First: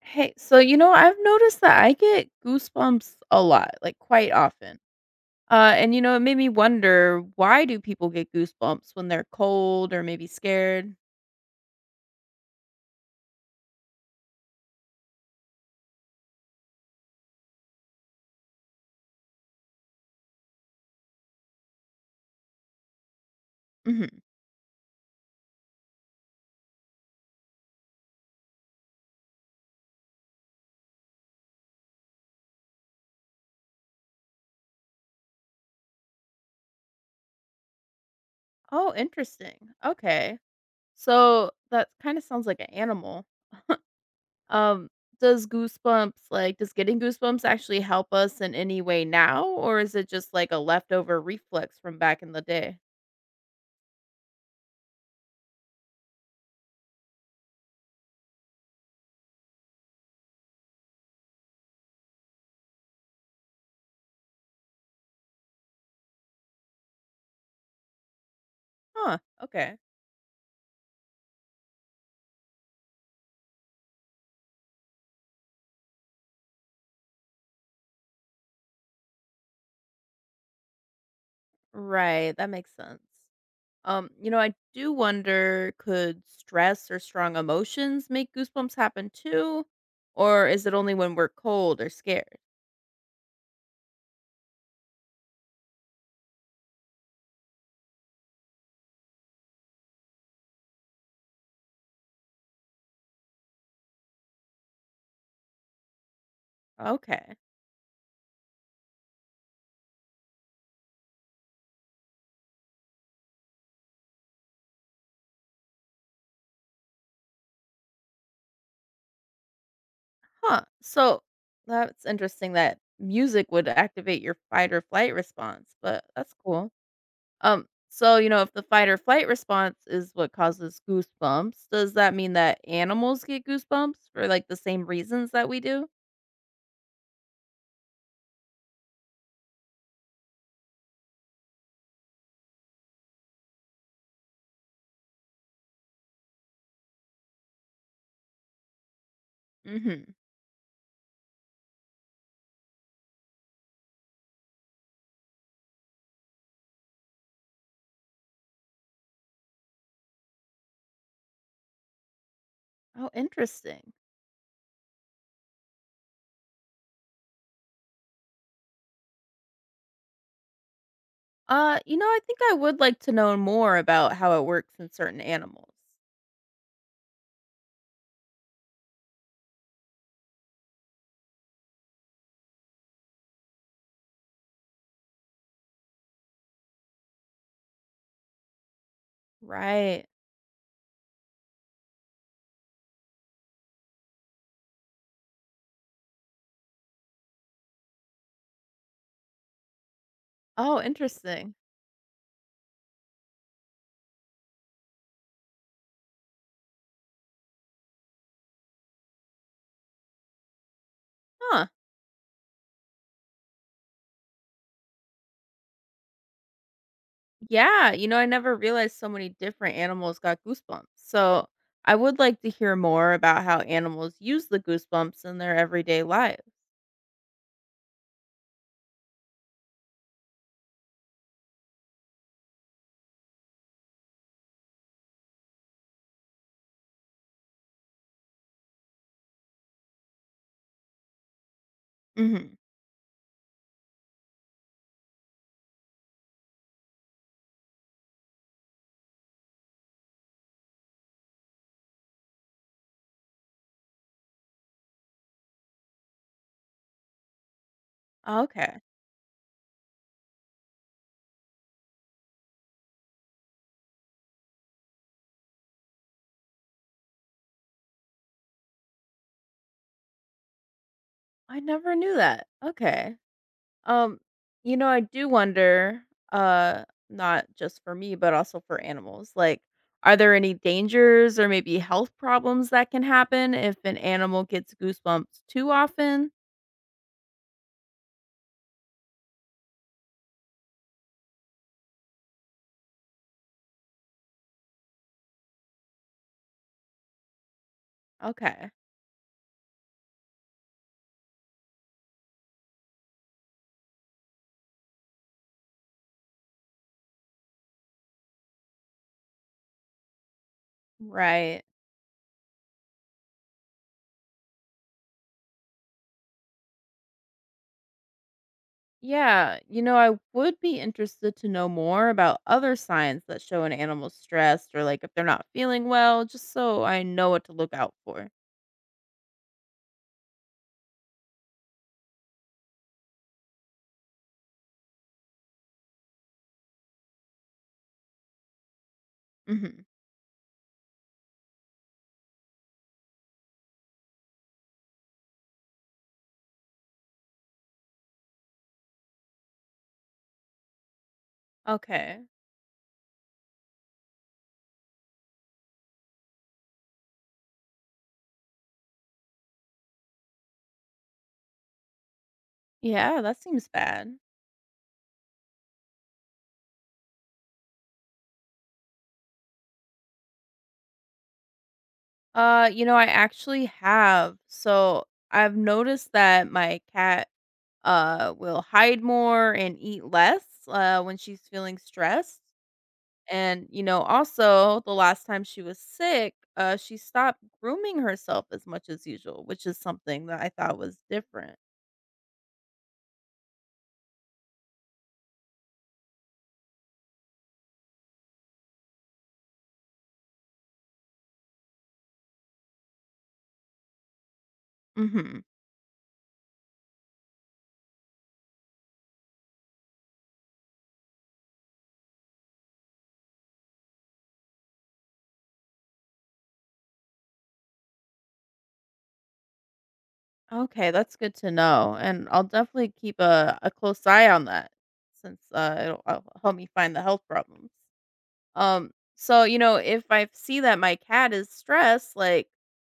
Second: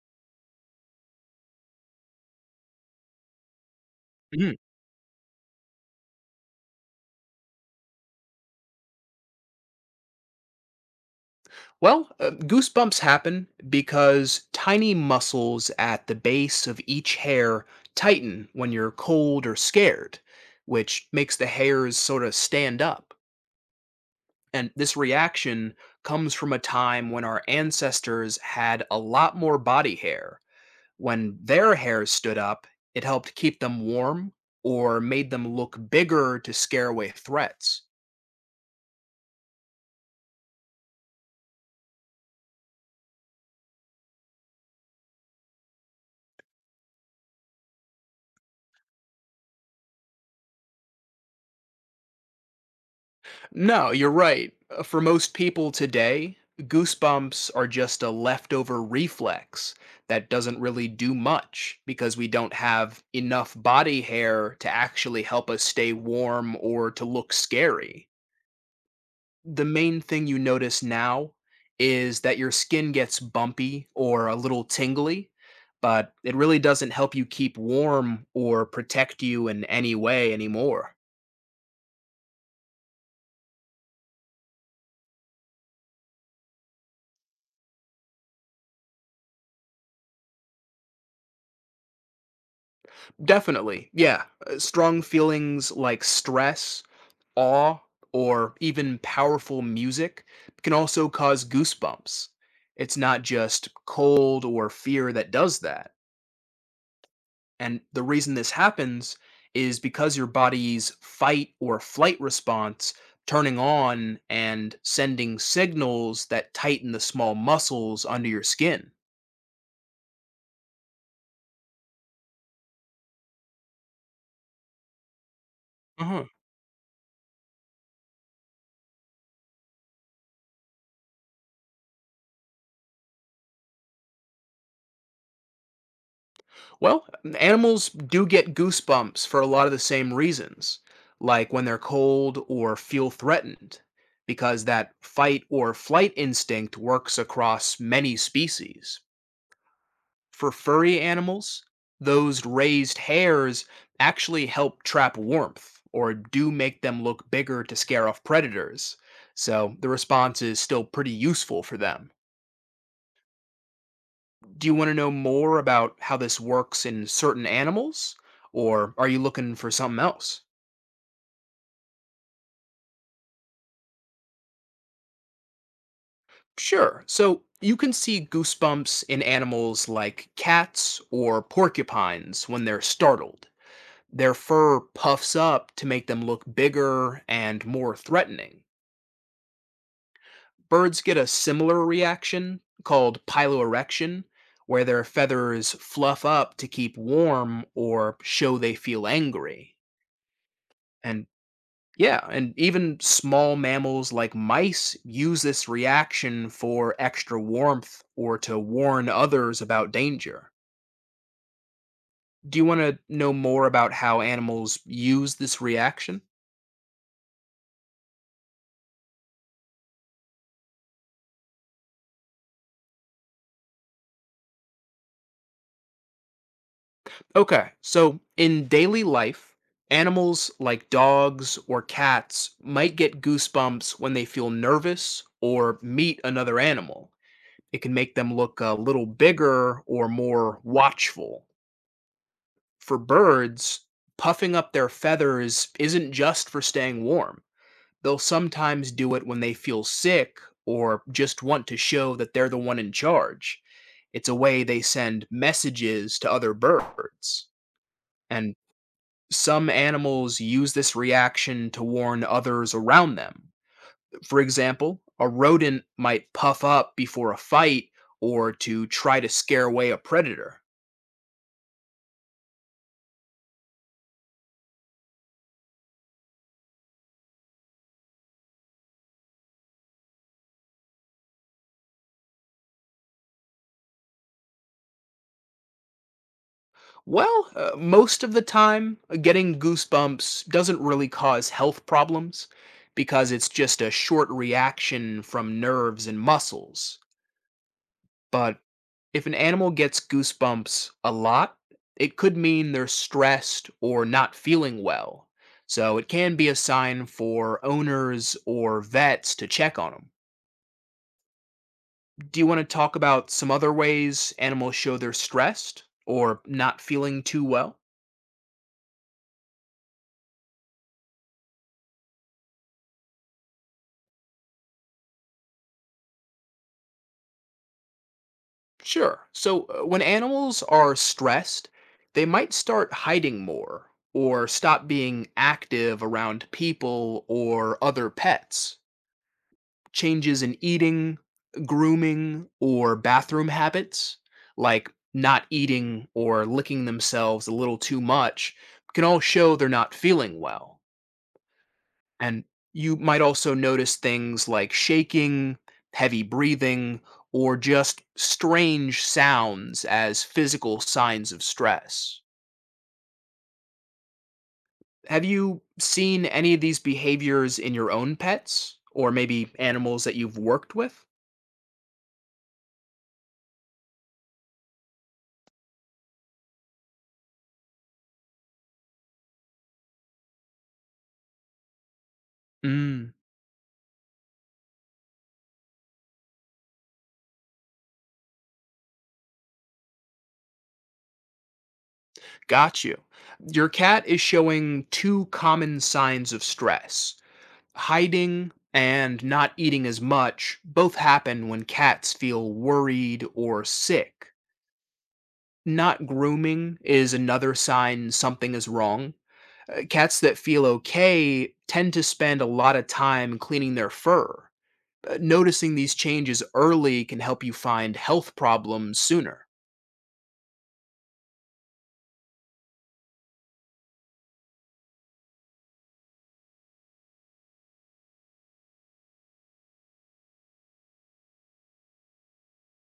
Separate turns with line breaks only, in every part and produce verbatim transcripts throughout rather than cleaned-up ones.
Hey, so you know, I've noticed that I get goosebumps a lot, like quite
Mhm.
often. Uh, and you know, it made me wonder, why do people get goosebumps when they're cold or maybe scared?
Well, uh, goosebumps happen because tiny muscles at the base of each hair tighten when you're cold or scared, which makes the hairs sort of stand up.
hmm
And this reaction comes from a time when our ancestors had a lot more body hair. When their hairs stood up, it helped keep them warm or made them look bigger to scare away threats.
Oh, interesting. Okay, so that kind of sounds like an animal. Um, does goosebumps like does getting goosebumps actually help us in any way now, or is it just like a leftover reflex from back in the day?
No, you're right. Uh, For most people today, goosebumps are just a leftover reflex that doesn't really do much because we don't have enough body hair to actually help us stay warm or to look scary.
Huh.
The
Okay.
main thing you notice now is that your skin gets bumpy or a little tingly, but it really doesn't help you keep warm or protect you in any way anymore.
Right, that makes sense. Um, you know, I do wonder, could stress or strong emotions make goosebumps happen too? Or is it only when we're cold or scared?
Definitely. Yeah. Uh, Strong feelings like stress, awe, or even powerful music can also cause goosebumps. It's not just cold or fear that does that.
Okay.
And the reason this happens is because your body's fight or flight response turning on and sending signals that tighten the small muscles under your skin.
Huh. So that's interesting that music would activate your fight or flight response, but that's cool. Um, so you know, if the fight or flight response is what causes goosebumps, does that mean that animals get goosebumps for like the same reasons that we do?
Well, animals do get goosebumps for a lot of the same reasons, like when they're cold or feel threatened, because that fight or flight instinct works across many species.
Mm-hmm.
For furry animals, those raised hairs actually help trap warmth or do make them look bigger to scare off predators, so the response is still pretty useful for them.
Oh, interesting.
Do you want to know more about how this works in certain animals? Or are you looking for something else?
Uh, you know, I think I would like to know more about how it works in certain animals.
Sure. So you can see goosebumps in animals like cats or porcupines when they're startled. Their fur puffs up to make them look bigger and more threatening.
Right.
Birds get a similar reaction called piloerection, where their feathers fluff up to keep warm or show they feel angry.
Oh,
And
interesting.
Yeah, and even small mammals like mice use this reaction for extra warmth or to warn others about danger.
Huh.
Do you want to know more about how animals use this reaction?
Yeah, you know, I never realized so many different animals got goosebumps. So I would like to hear more about how animals use the goosebumps in their everyday lives.
Okay, so in daily life, animals like dogs or cats might get goosebumps when they feel nervous or meet another animal. It can make them look a little bigger or more watchful.
hmm
For birds, puffing up their feathers isn't just for staying warm. They'll sometimes do it when they feel sick or just want to show that they're the one in charge. It's a way they send messages to other birds. And
Okay.
some animals use this reaction to warn others around them. For example, a rodent might puff up before a fight or to try to scare away a predator.
I never knew that. Okay. Um, you know, I do wonder, uh, not just for me, but also for animals. Like, are there any dangers or maybe health problems that can happen if an animal gets goosebumps too often?
Well, uh, most of the time, uh, getting goosebumps doesn't really cause health problems because it's just a short reaction from nerves and muscles. But
Okay.
if an animal gets goosebumps a lot, it could mean they're stressed or not feeling well. So it can be a sign for owners or vets to check on them.
Right.
Do you want to talk about some other ways animals show they're stressed or not feeling too well?
Yeah. You know, I would be interested to know more about other signs that show an animal's stressed or like if they're not feeling well, just so I know what to look out for.
Sure. So, uh, when animals are stressed, they might start hiding more or stop being active around people or other pets.
hmm
Changes in eating, grooming, or bathroom habits, like not eating or licking themselves a little too much, can all show they're not feeling well.
Okay.
And you might also notice things like shaking, heavy breathing, or just strange sounds as physical signs of stress.
Yeah, that seems bad.
Have you seen any of these behaviors in your own pets or maybe animals that you've worked with?
Uh, you know, I actually have. So I've noticed that my cat uh will hide more and eat less uh when she's feeling stressed.
Mm,
And you know, also the last time she was sick, uh she stopped grooming herself as much as usual, which is something that I thought was different.
got you. Your cat is showing two common signs of stress: hiding and not eating as much, both happen when cats feel worried or sick.
Mhm.
Not grooming is another sign something is wrong. Uh, Cats that feel okay tend to spend a lot of time cleaning their fur. Uh, Noticing these changes early can help you find health problems sooner.
Okay, that's good to know. And I'll definitely keep a, a close eye on that since uh it'll, it'll help me find the health problems. Um, so, you know, if I see that my cat is stressed, like,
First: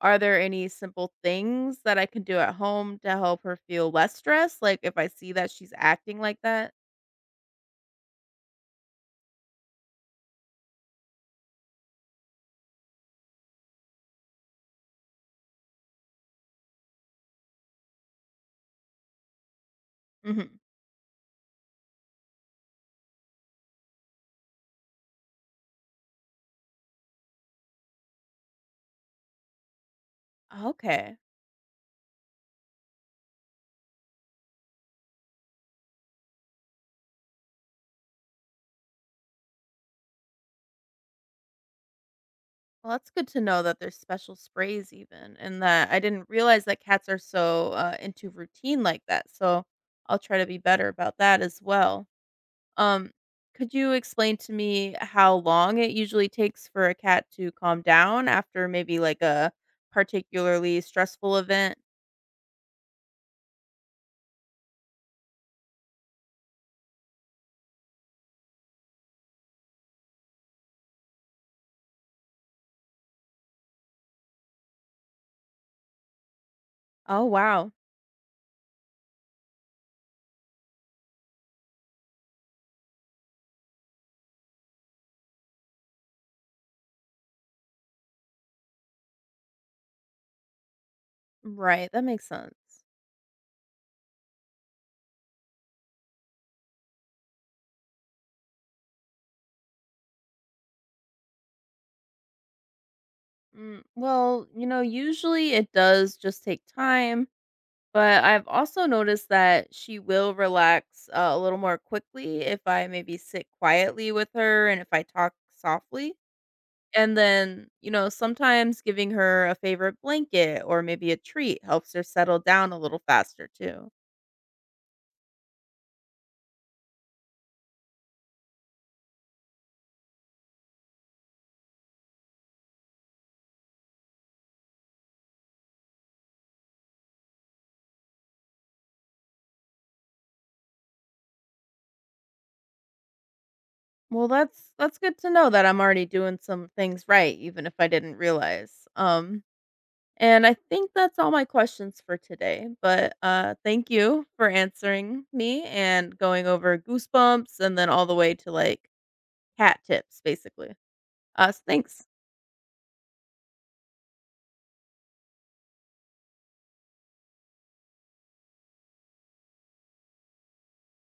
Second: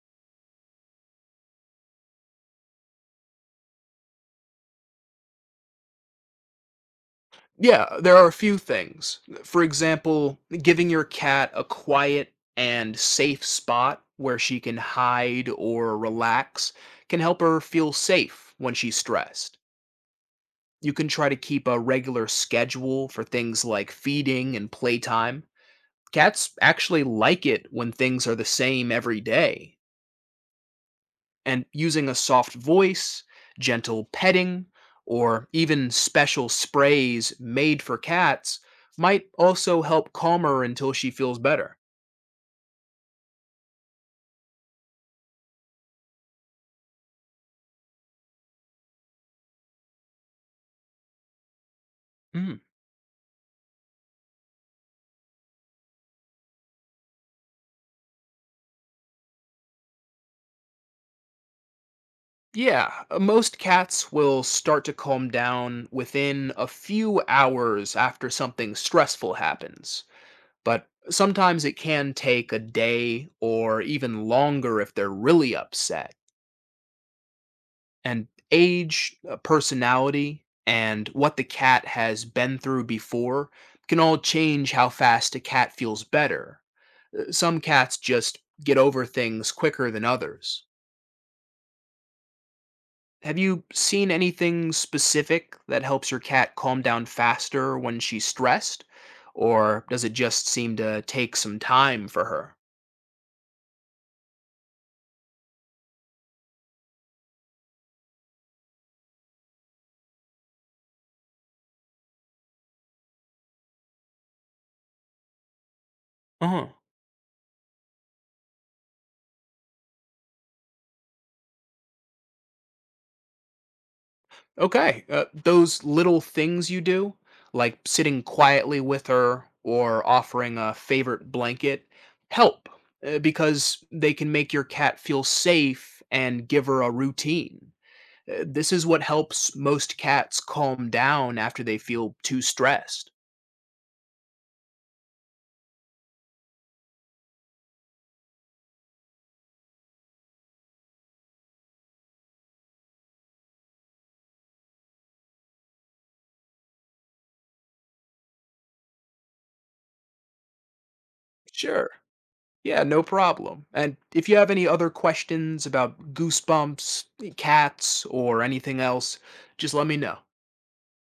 are there any simple things that I can do at home to help her feel less stressed? Like, if I see that she's acting like that?
Yeah, there are a few things. For example, giving your cat a quiet and safe spot where she can hide or relax can help her feel safe when she's stressed.
hmm
You can try to keep a regular schedule for things like feeding and playtime. Cats actually like it when things are the same every day,
Okay.
and using a soft voice, gentle petting, or even special sprays made for cats might also help calm her until she feels better.
Well, that's good to know that there's special sprays, even, and that I didn't realize that cats are so uh, into routine like that. So I'll try to be better about that as well.
Mm.
Um, could you explain to me how long it usually takes for a cat to calm down after maybe like a particularly stressful event?
Yeah, uh, Most cats will start to calm down within a few hours after something stressful happens. But sometimes it can take a day or even longer if they're really upset.
Oh, wow.
And age, uh, personality, and what the cat has been through before can all change how fast a cat feels better. Uh, Some cats just get over things quicker than others.
Right, that makes sense.
Have you seen anything specific that helps your cat calm down faster when she's stressed? Or does it just seem to take some time for her?
Mm, well, you know, usually it does just take time, but I've also noticed that she will relax uh, a little more quickly if I maybe sit quietly with her and if I talk softly.
Uh huh.
And then, you know, sometimes giving her a favorite blanket or maybe a treat helps her settle down a little faster too.
Okay. Uh, those little things you do, like sitting quietly with her or offering a favorite blanket, help uh, because they can make your cat feel safe and give her a routine. Uh, This is what helps most cats calm down after they feel too stressed.
Well, that's that's good to know that I'm already doing some things right even if I didn't realize. Um and I think that's all my questions for today, but uh thank you for answering me and going over goosebumps and then all the way to like cat tips basically. Uh so
Sure.
thanks.
Yeah, no problem. And if you have any other questions about goosebumps, cats, or anything else, just let me know.